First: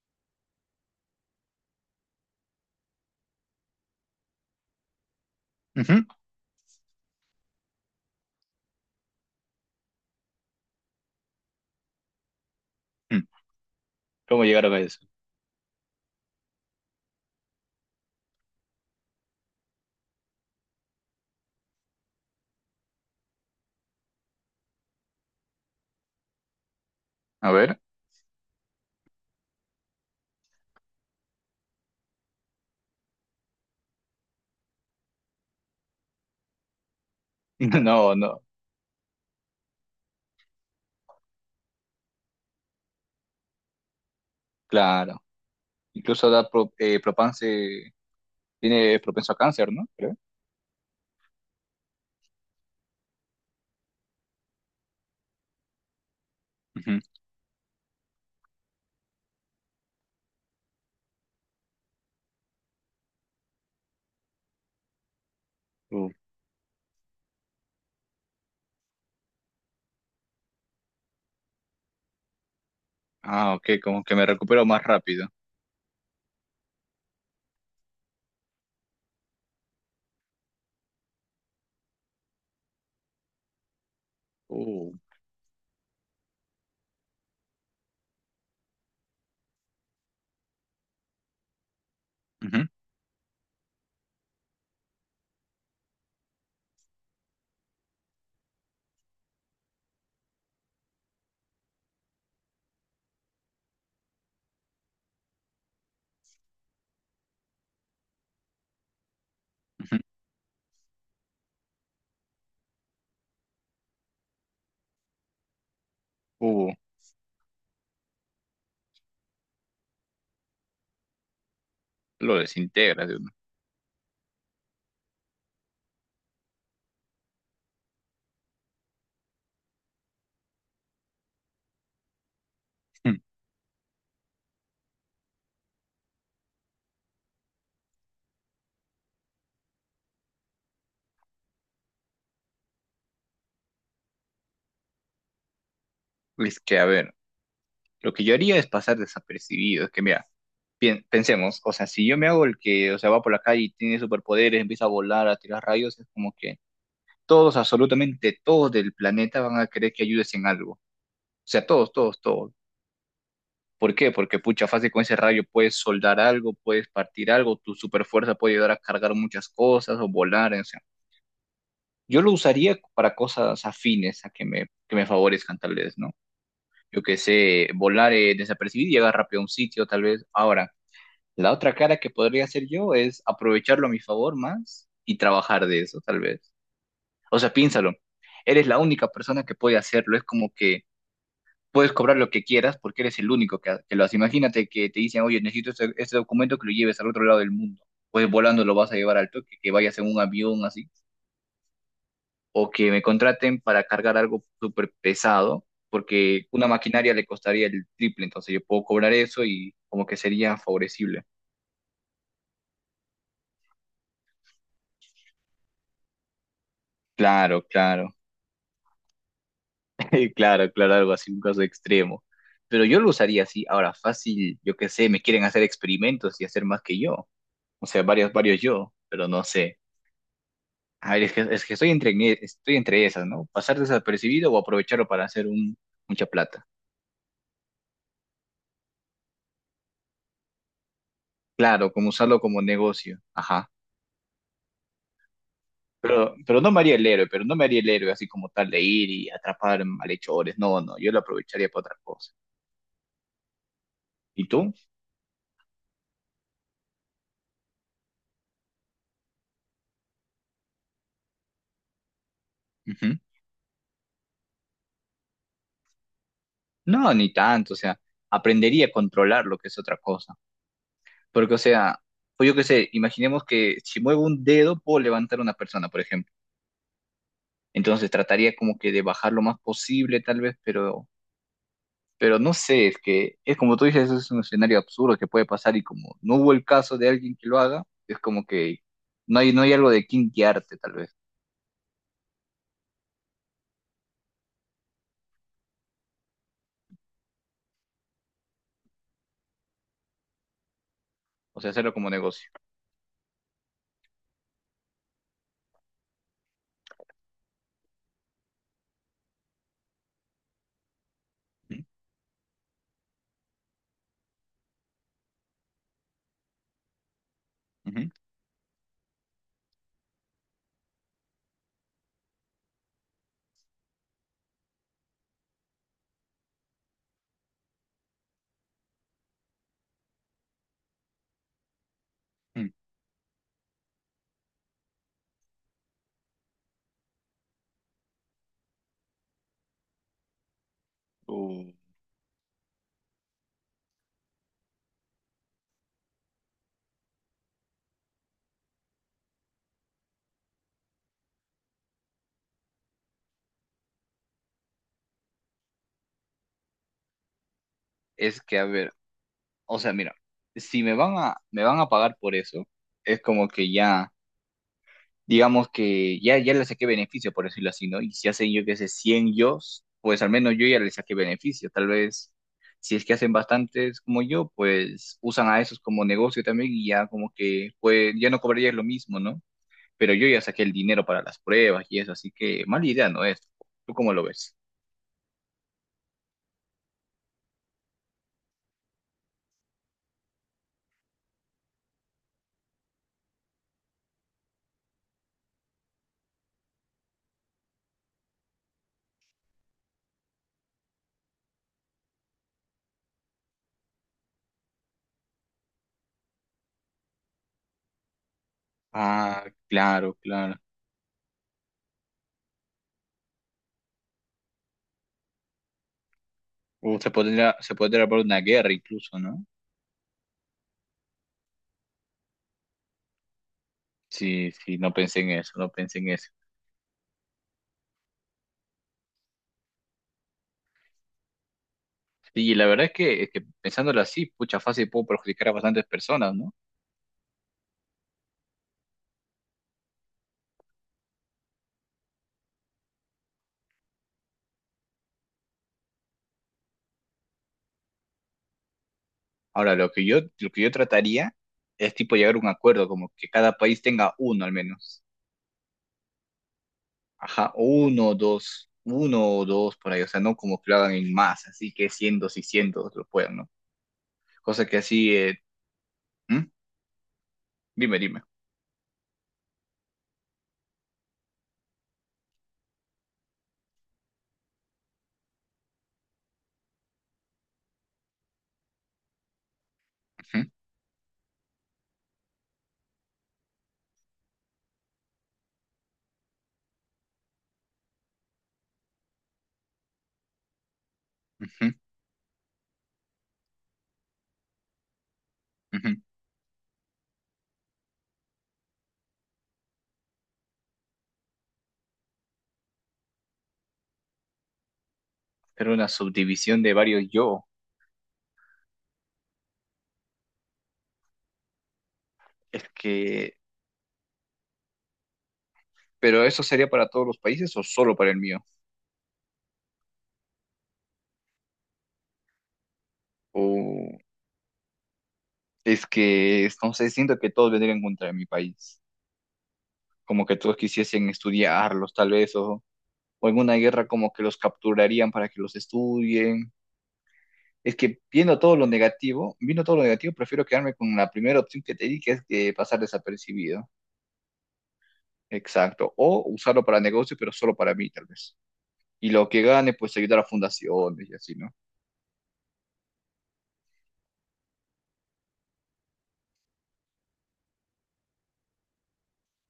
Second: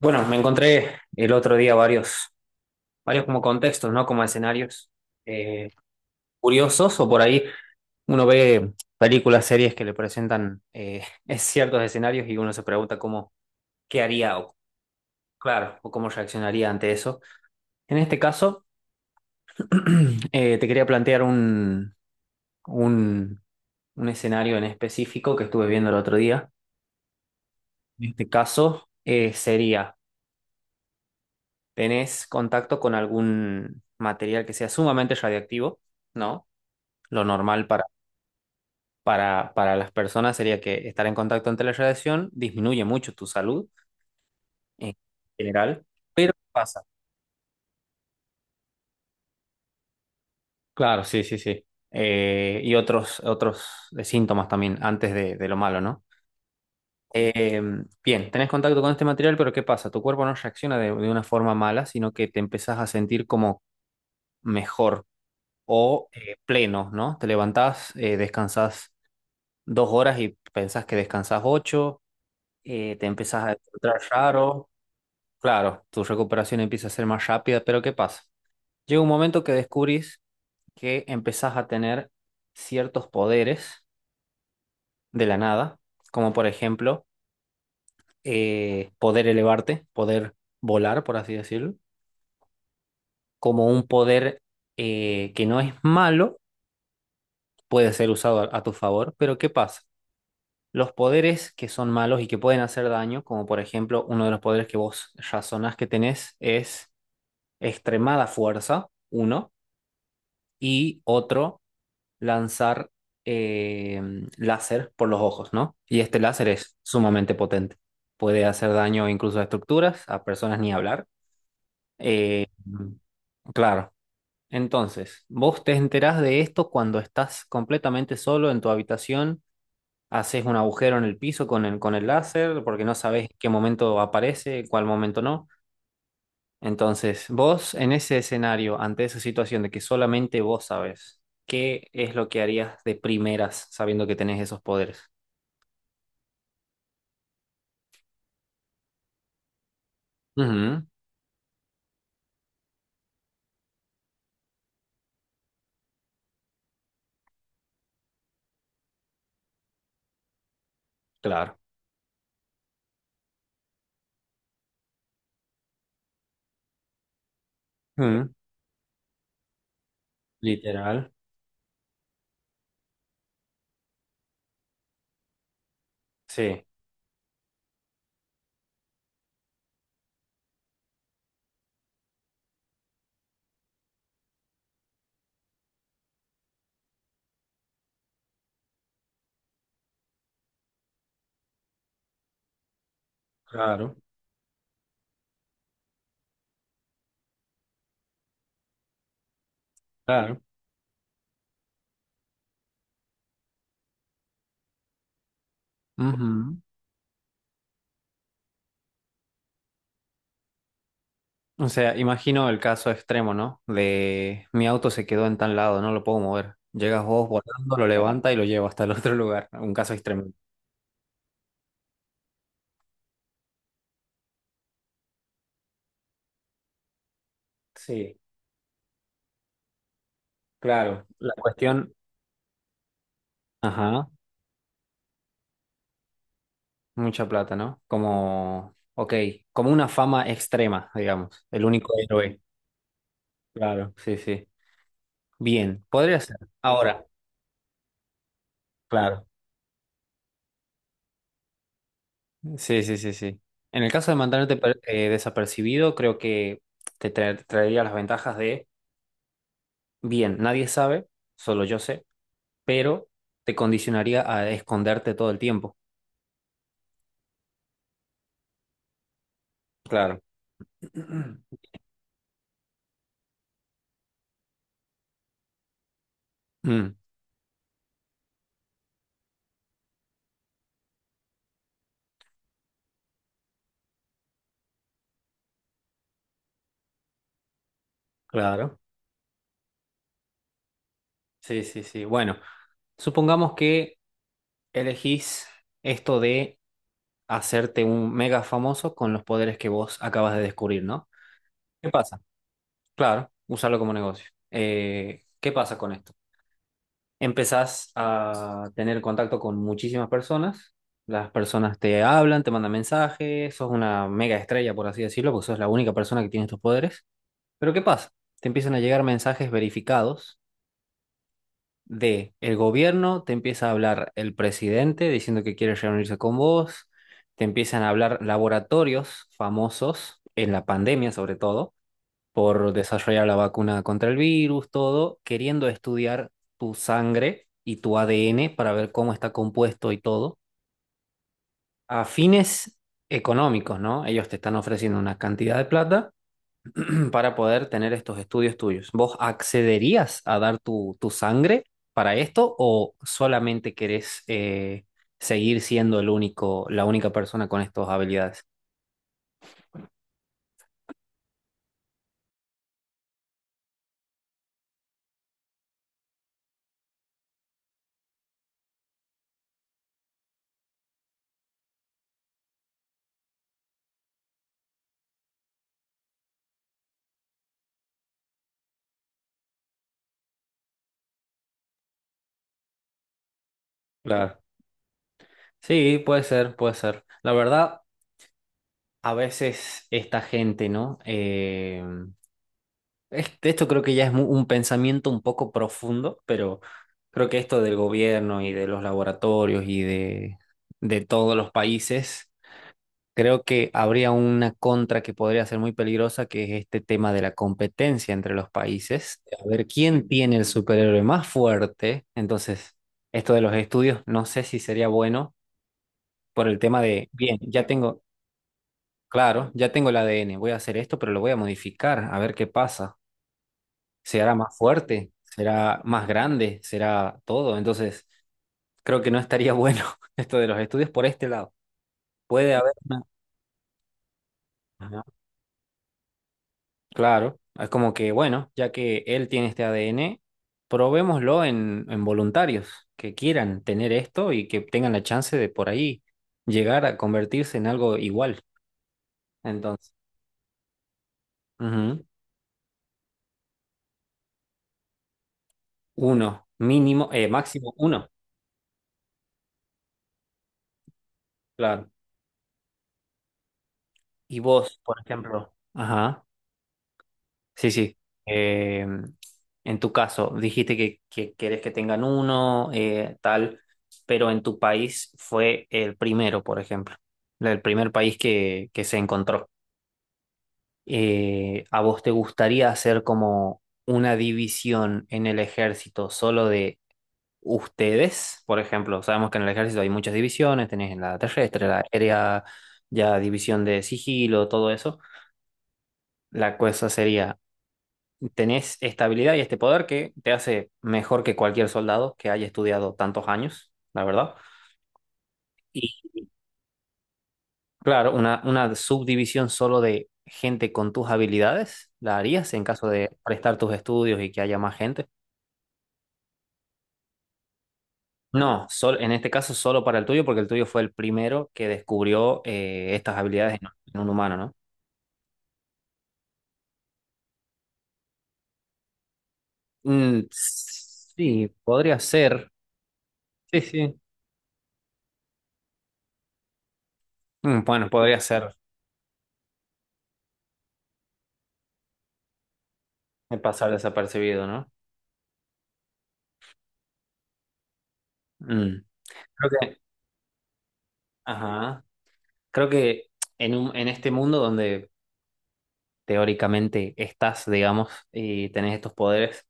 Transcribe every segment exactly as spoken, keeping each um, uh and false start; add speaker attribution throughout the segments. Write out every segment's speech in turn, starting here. Speaker 1: Bueno, me encontré el otro día varios, varios como contextos, ¿no? Como escenarios eh,
Speaker 2: Ujú.
Speaker 1: curiosos o por ahí uno ve películas, series que le presentan eh, ciertos escenarios y uno se pregunta
Speaker 2: Mm.
Speaker 1: cómo, qué haría
Speaker 2: ¿Cómo
Speaker 1: o,
Speaker 2: llegaron a eso?
Speaker 1: claro, o cómo reaccionaría ante eso. En este caso, eh, te quería plantear un, un, un escenario en específico que estuve viendo el otro día.
Speaker 2: A ver.
Speaker 1: En este caso, eh, sería, tenés contacto con algún material que sea sumamente radiactivo, ¿no? Lo normal para,
Speaker 2: No, no,
Speaker 1: para, para las personas sería que estar en contacto ante la radiación disminuye mucho tu salud en
Speaker 2: claro.
Speaker 1: general,
Speaker 2: Incluso
Speaker 1: pero ¿qué
Speaker 2: da pro-
Speaker 1: pasa?
Speaker 2: eh, propense- tiene propenso a cáncer, ¿no? Creo.
Speaker 1: Claro, sí, sí, sí. Eh, y otros, otros eh, síntomas también antes de, de lo malo, ¿no? Eh, bien, tenés contacto con este material, pero ¿qué pasa? Tu cuerpo no reacciona de, de una forma mala, sino que te empezás a sentir como mejor
Speaker 2: Ujú.
Speaker 1: o
Speaker 2: Uh.
Speaker 1: eh, pleno, ¿no? Te levantás, eh, descansás dos horas y pensás que descansás ocho, eh, te empezás a
Speaker 2: Ah, ok,
Speaker 1: encontrar
Speaker 2: como que me recupero
Speaker 1: raro.
Speaker 2: más rápido.
Speaker 1: Claro, tu recuperación empieza a ser más rápida, pero ¿qué pasa? Llega un momento que descubrís que empezás a tener ciertos poderes
Speaker 2: Uh.
Speaker 1: de la nada, como por ejemplo eh, poder elevarte, poder volar, por así decirlo,
Speaker 2: Ujú.
Speaker 1: como un poder eh, que no es malo, puede ser usado a, a tu favor, pero ¿qué pasa? Los poderes que son malos y que pueden hacer daño, como por ejemplo uno de los poderes que vos razonás que tenés es extremada fuerza, uno,
Speaker 2: Ujú.
Speaker 1: y otro lanzar eh, láser por los ojos, ¿no? Y este láser
Speaker 2: Uh,
Speaker 1: es sumamente potente. Puede hacer daño incluso a estructuras, a personas ni hablar.
Speaker 2: lo
Speaker 1: Eh,
Speaker 2: desintegra de uno.
Speaker 1: claro. Entonces, vos te enterás de esto cuando estás completamente solo en tu habitación, haces un agujero en el piso con el, con el láser, porque no
Speaker 2: Mm.
Speaker 1: sabes en qué momento aparece, en cuál momento no. Entonces, vos en ese escenario, ante esa situación de que solamente vos sabes, ¿qué es lo que harías de primeras sabiendo que tenés esos poderes?
Speaker 2: Es que, a ver, lo que yo haría es pasar desapercibido. Es que, mira,
Speaker 1: Ujú,
Speaker 2: pien- pensemos, o sea, si yo me hago el que, o sea, va por la calle y tiene superpoderes, empieza a volar, a tirar rayos, es como que todos, absolutamente todos del planeta van a querer que ayudes en algo. O
Speaker 1: claro.
Speaker 2: sea, todos, todos, todos. ¿Por qué? Porque pucha, fácil con ese rayo puedes soldar algo, puedes partir algo, tu super
Speaker 1: Ujú,
Speaker 2: fuerza puede ayudar a cargar muchas cosas o volar, o sea.
Speaker 1: literal.
Speaker 2: Yo lo usaría para cosas afines a que me, que me favorezcan, tal vez, ¿no?
Speaker 1: Sí,
Speaker 2: Yo que sé, volar eh, desapercibido y llegar rápido a un sitio, tal vez. Ahora, la otra cara que podría hacer yo es aprovecharlo a mi favor más y trabajar de eso, tal vez. O sea, piénsalo. Eres la única persona que puede hacerlo. Es como que puedes cobrar lo que quieras porque eres el único que, que
Speaker 1: claro,
Speaker 2: lo hace. Imagínate que te dicen, oye, necesito este, este documento que lo lleves al otro lado del mundo. Pues volando lo vas a llevar al toque, que vayas en un
Speaker 1: claro.
Speaker 2: avión así, o que me contraten para cargar algo súper pesado, porque
Speaker 1: Ujú.
Speaker 2: una maquinaria le costaría el triple, entonces yo puedo cobrar eso y como que sería favorecible.
Speaker 1: O sea, imagino el caso extremo, ¿no? De mi auto se quedó en tal lado, no lo puedo mover. Llegas vos
Speaker 2: Claro,
Speaker 1: volando, lo
Speaker 2: claro,
Speaker 1: levanta y lo lleva hasta el otro lugar. Un caso extremo.
Speaker 2: claro, claro, algo así, un caso extremo. Pero yo lo usaría así, ahora fácil, yo qué sé, me quieren hacer experimentos y hacer más que yo, o sea,
Speaker 1: Sí,
Speaker 2: varios, varios yo, pero no sé.
Speaker 1: claro.
Speaker 2: A ver, es
Speaker 1: La
Speaker 2: que, es que estoy
Speaker 1: cuestión,
Speaker 2: entre, estoy entre esas, ¿no? Pasar
Speaker 1: ajá.
Speaker 2: desapercibido o aprovecharlo para hacer un, mucha plata.
Speaker 1: Mucha plata, ¿no? Como, ok, como una fama extrema, digamos, el
Speaker 2: Claro,
Speaker 1: único
Speaker 2: como usarlo
Speaker 1: héroe.
Speaker 2: como negocio. Ajá.
Speaker 1: Claro, sí, sí. Bien, podría
Speaker 2: Pero,
Speaker 1: ser.
Speaker 2: pero no me haría
Speaker 1: Ahora,
Speaker 2: el héroe, pero no me haría el héroe así como tal de ir
Speaker 1: claro.
Speaker 2: y atrapar malhechores. No, no, yo lo aprovecharía para otra cosa.
Speaker 1: Sí, sí, sí, sí. En el caso de
Speaker 2: ¿Y
Speaker 1: mantenerte
Speaker 2: tú?
Speaker 1: per- eh, desapercibido, creo que te tra- traería las ventajas de, bien, nadie sabe, solo yo sé, pero
Speaker 2: Ujú.
Speaker 1: te condicionaría a esconderte todo el tiempo.
Speaker 2: No, ni tanto. O sea, aprendería a controlar lo que es otra
Speaker 1: Claro.
Speaker 2: cosa. Porque, o sea, pues yo qué sé, imaginemos que si muevo un dedo puedo levantar a una persona, por ejemplo.
Speaker 1: Mm,
Speaker 2: Entonces trataría como que de bajar lo más posible, tal vez, pero Pero no sé, es que es como tú dices, eso es un escenario absurdo que puede pasar y como no hubo el caso de alguien que lo haga, es como
Speaker 1: claro.
Speaker 2: que no hay, no hay algo de quién guiarte tal vez,
Speaker 1: Sí, sí, sí. Bueno, supongamos que elegís esto de hacerte un mega famoso con los poderes que vos acabas de descubrir, ¿no?
Speaker 2: o sea,
Speaker 1: ¿Qué
Speaker 2: hacerlo como
Speaker 1: pasa?
Speaker 2: negocio.
Speaker 1: Claro, usarlo como negocio. Eh, ¿qué pasa con esto? Empezás a tener contacto con muchísimas personas, las personas te hablan, te mandan mensajes, sos una mega estrella, por así decirlo, porque sos la única persona que tiene estos poderes. Pero ¿qué
Speaker 2: Ujú.
Speaker 1: pasa? Te empiezan a llegar mensajes verificados de el gobierno, te empieza a hablar el presidente diciendo que quiere reunirse con vos, te empiezan a hablar laboratorios famosos en la pandemia sobre todo,
Speaker 2: Mm.
Speaker 1: por desarrollar la vacuna contra el virus, todo, queriendo estudiar tu sangre y tu A D N para ver cómo está compuesto y todo,
Speaker 2: O
Speaker 1: a fines económicos, ¿no? Ellos te están ofreciendo una cantidad de plata para poder tener estos estudios tuyos. ¿Vos accederías a dar tu, tu sangre para esto o solamente querés eh, seguir siendo el único, la única persona con estas
Speaker 2: es
Speaker 1: habilidades?
Speaker 2: que, a ver, o sea, mira, si me van a, me van a pagar por eso, es como que ya... digamos que ya, ya le saqué beneficio, por decirlo así, ¿no? Y si hacen, yo que sé, cien yo, pues al menos yo ya le saqué beneficio. Tal vez, si es que hacen bastantes como yo, pues usan a esos como negocio también y ya como que, pues ya no cobrarías lo mismo, ¿no? Pero yo ya saqué el dinero para las pruebas y eso, así que mala idea no es. ¿Tú cómo lo
Speaker 1: Claro.
Speaker 2: ves?
Speaker 1: Sí, puede ser, puede ser. La verdad, a veces esta gente, ¿no? Eh, es- esto creo que ya es mu- un pensamiento un poco profundo, pero creo que esto del gobierno y de los laboratorios y de, de todos los países. Creo que habría una contra que podría ser muy peligrosa, que es este tema de la competencia entre los países. A
Speaker 2: Ah,
Speaker 1: ver quién
Speaker 2: claro,
Speaker 1: tiene el
Speaker 2: claro.
Speaker 1: superhéroe más fuerte. Entonces, esto de los estudios, no sé si sería bueno por el tema
Speaker 2: Uh,
Speaker 1: de,
Speaker 2: se
Speaker 1: bien,
Speaker 2: podría,
Speaker 1: ya
Speaker 2: se podría
Speaker 1: tengo,
Speaker 2: haber una guerra incluso, ¿no?
Speaker 1: claro, ya tengo el A D N, voy a hacer esto, pero lo voy a modificar, a ver qué pasa. ¿Será
Speaker 2: Sí,
Speaker 1: más
Speaker 2: sí, no
Speaker 1: fuerte?
Speaker 2: pensé en eso, no
Speaker 1: ¿Será
Speaker 2: pensé
Speaker 1: más
Speaker 2: en eso.
Speaker 1: grande? ¿Será todo? Entonces, creo que no estaría bueno esto de los estudios por este lado.
Speaker 2: Y
Speaker 1: Puede
Speaker 2: la
Speaker 1: haber
Speaker 2: verdad es que, es que pensándolo así, pucha, fácil
Speaker 1: una...
Speaker 2: puedo perjudicar a bastantes personas, ¿no?
Speaker 1: Claro, es como que, bueno, ya que él tiene este A D N, probémoslo en, en voluntarios que quieran tener esto y que tengan la chance de por ahí llegar a convertirse en algo igual.
Speaker 2: Ahora, lo
Speaker 1: Entonces,
Speaker 2: que yo, lo que yo trataría es
Speaker 1: ujú,
Speaker 2: tipo llegar a un acuerdo, como que cada país tenga uno al menos.
Speaker 1: uno, mínimo, eh,
Speaker 2: Ajá,
Speaker 1: máximo
Speaker 2: o
Speaker 1: uno,
Speaker 2: uno o dos, uno o dos por ahí, o sea, no como que lo hagan en más, así que
Speaker 1: claro.
Speaker 2: cientos y cientos lo puedan, ¿no?
Speaker 1: Y
Speaker 2: Cosa que
Speaker 1: vos, por
Speaker 2: así, eh,
Speaker 1: ejemplo, ajá,
Speaker 2: ¿hmm?
Speaker 1: sí, sí.
Speaker 2: Dime, dime.
Speaker 1: Eh, en tu caso, dijiste que, que quieres que tengan uno, eh, tal, pero en tu país fue el primero, por ejemplo, el primer país que, que se encontró.
Speaker 2: Ujú,
Speaker 1: Eh, ¿a vos te gustaría hacer como una división en el ejército solo de ustedes? Por ejemplo, sabemos que en el ejército hay muchas divisiones, tenés la terrestre,
Speaker 2: ujú,
Speaker 1: la aérea, ya división de sigilo, todo eso.
Speaker 2: ujú.
Speaker 1: La cosa sería... tenés esta habilidad y este poder que te hace mejor que cualquier soldado que haya estudiado tantos años, la verdad.
Speaker 2: Pero
Speaker 1: Y
Speaker 2: una subdivisión de varios yo,
Speaker 1: claro, una, una subdivisión solo de gente con tus habilidades, ¿la harías en
Speaker 2: es
Speaker 1: caso de
Speaker 2: que,
Speaker 1: prestar tus estudios y que haya más gente?
Speaker 2: pero eso sería para todos los países o solo para el mío.
Speaker 1: No, sol- en este caso solo para el tuyo, porque el tuyo fue el primero que descubrió eh, estas habilidades en, en un humano, ¿no?
Speaker 2: Es que, no sé, siento que todos vendrían contra mi país,
Speaker 1: Mm,
Speaker 2: como que todos quisiesen
Speaker 1: sí,
Speaker 2: estudiarlos
Speaker 1: podría
Speaker 2: tal vez,
Speaker 1: ser.
Speaker 2: o, o en una
Speaker 1: Sí,
Speaker 2: guerra
Speaker 1: sí.
Speaker 2: como que los capturarían para que los estudien.
Speaker 1: Mm,
Speaker 2: Es
Speaker 1: bueno,
Speaker 2: que
Speaker 1: podría
Speaker 2: viendo
Speaker 1: ser
Speaker 2: todo lo negativo, viendo todo lo negativo, prefiero quedarme con la primera opción que te di, que es de pasar
Speaker 1: eh,
Speaker 2: desapercibido.
Speaker 1: pasar desapercibido, ¿no?
Speaker 2: Exacto. O usarlo para negocio, pero solo para mí, tal vez.
Speaker 1: Mm.
Speaker 2: Y lo que
Speaker 1: Creo
Speaker 2: gane,
Speaker 1: que...
Speaker 2: pues ayudar a fundaciones y así, ¿no?
Speaker 1: Ajá. Creo que en un, en este mundo donde teóricamente estás, digamos, y tenés estos poderes,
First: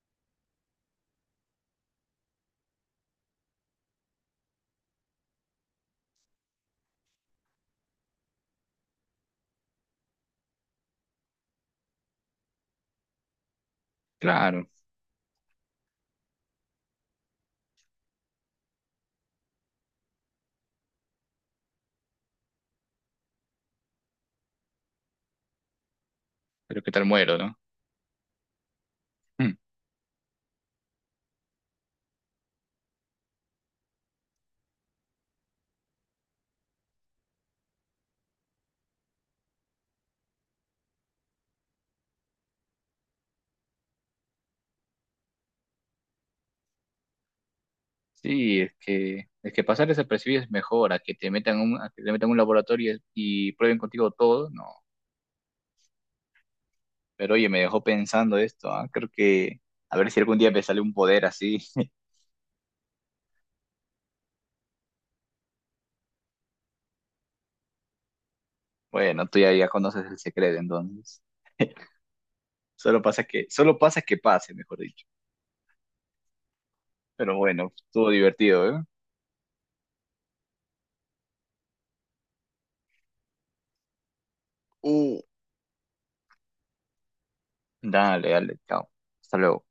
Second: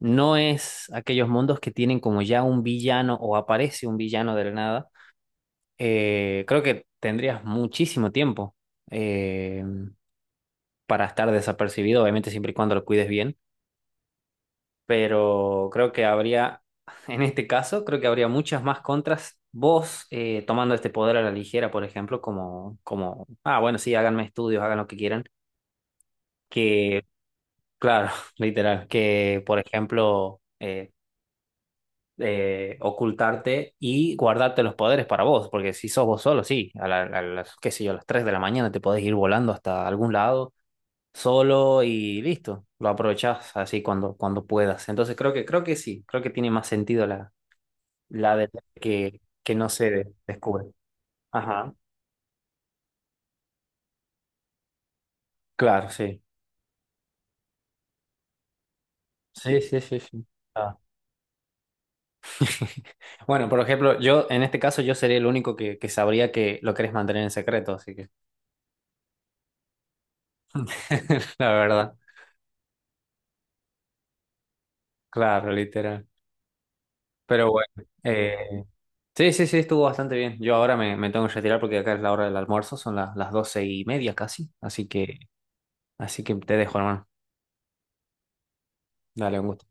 Speaker 1: no es aquellos mundos que tienen como ya un villano o aparece un villano de la nada. Eh, creo que tendrías muchísimo tiempo eh, para estar desapercibido, obviamente siempre y cuando lo cuides bien,
Speaker 2: Claro,
Speaker 1: pero creo que habría, en este caso, creo que habría muchas más contras. Vos eh, tomando este poder a la ligera, por ejemplo, como, como, ah, bueno, sí, háganme estudios, hagan lo que quieran
Speaker 2: pero qué
Speaker 1: que...
Speaker 2: tal muero, ¿no?
Speaker 1: Claro, literal, que
Speaker 2: Hmm.
Speaker 1: por ejemplo eh, eh, ocultarte y guardarte los poderes para vos, porque si sos vos solo, sí, a, la- a las, qué sé yo, a las tres de la mañana te podés ir volando hasta algún lado solo y listo, lo aprovechás así cuando, cuando puedas. Entonces creo que, creo que sí, creo que tiene más sentido la, la de
Speaker 2: Sí, es
Speaker 1: que,
Speaker 2: que, es
Speaker 1: que
Speaker 2: que
Speaker 1: no
Speaker 2: pasar
Speaker 1: se
Speaker 2: desapercibido es
Speaker 1: descubre.
Speaker 2: mejor, a que te metan
Speaker 1: Ajá,
Speaker 2: un, a que te metan un laboratorio y prueben contigo todo, no.
Speaker 1: claro, sí.
Speaker 2: Pero oye, me dejó pensando esto, ah, creo
Speaker 1: Sí,
Speaker 2: que
Speaker 1: sí,
Speaker 2: a
Speaker 1: sí,
Speaker 2: ver si
Speaker 1: sí.
Speaker 2: algún día me sale un poder así.
Speaker 1: Bueno, por ejemplo, yo en este caso yo sería el único que, que sabría que lo querés mantener en secreto, así que
Speaker 2: Bueno, tú ya, ya conoces el secreto, entonces.
Speaker 1: la verdad,
Speaker 2: Solo pasa que, solo pasa que pase, mejor dicho.
Speaker 1: claro, literal.
Speaker 2: Pero
Speaker 1: Pero bueno,
Speaker 2: bueno, estuvo
Speaker 1: eh,
Speaker 2: divertido, ¿eh?
Speaker 1: sí, sí, sí, estuvo bastante bien. Yo ahora me, me tengo que retirar porque acá es la hora del almuerzo, son las, las doce y media casi, así que,
Speaker 2: Uh.
Speaker 1: así que te dejo, hermano.
Speaker 2: Dale, dale, chao.
Speaker 1: Dale,
Speaker 2: Hasta
Speaker 1: un
Speaker 2: luego.
Speaker 1: gusto.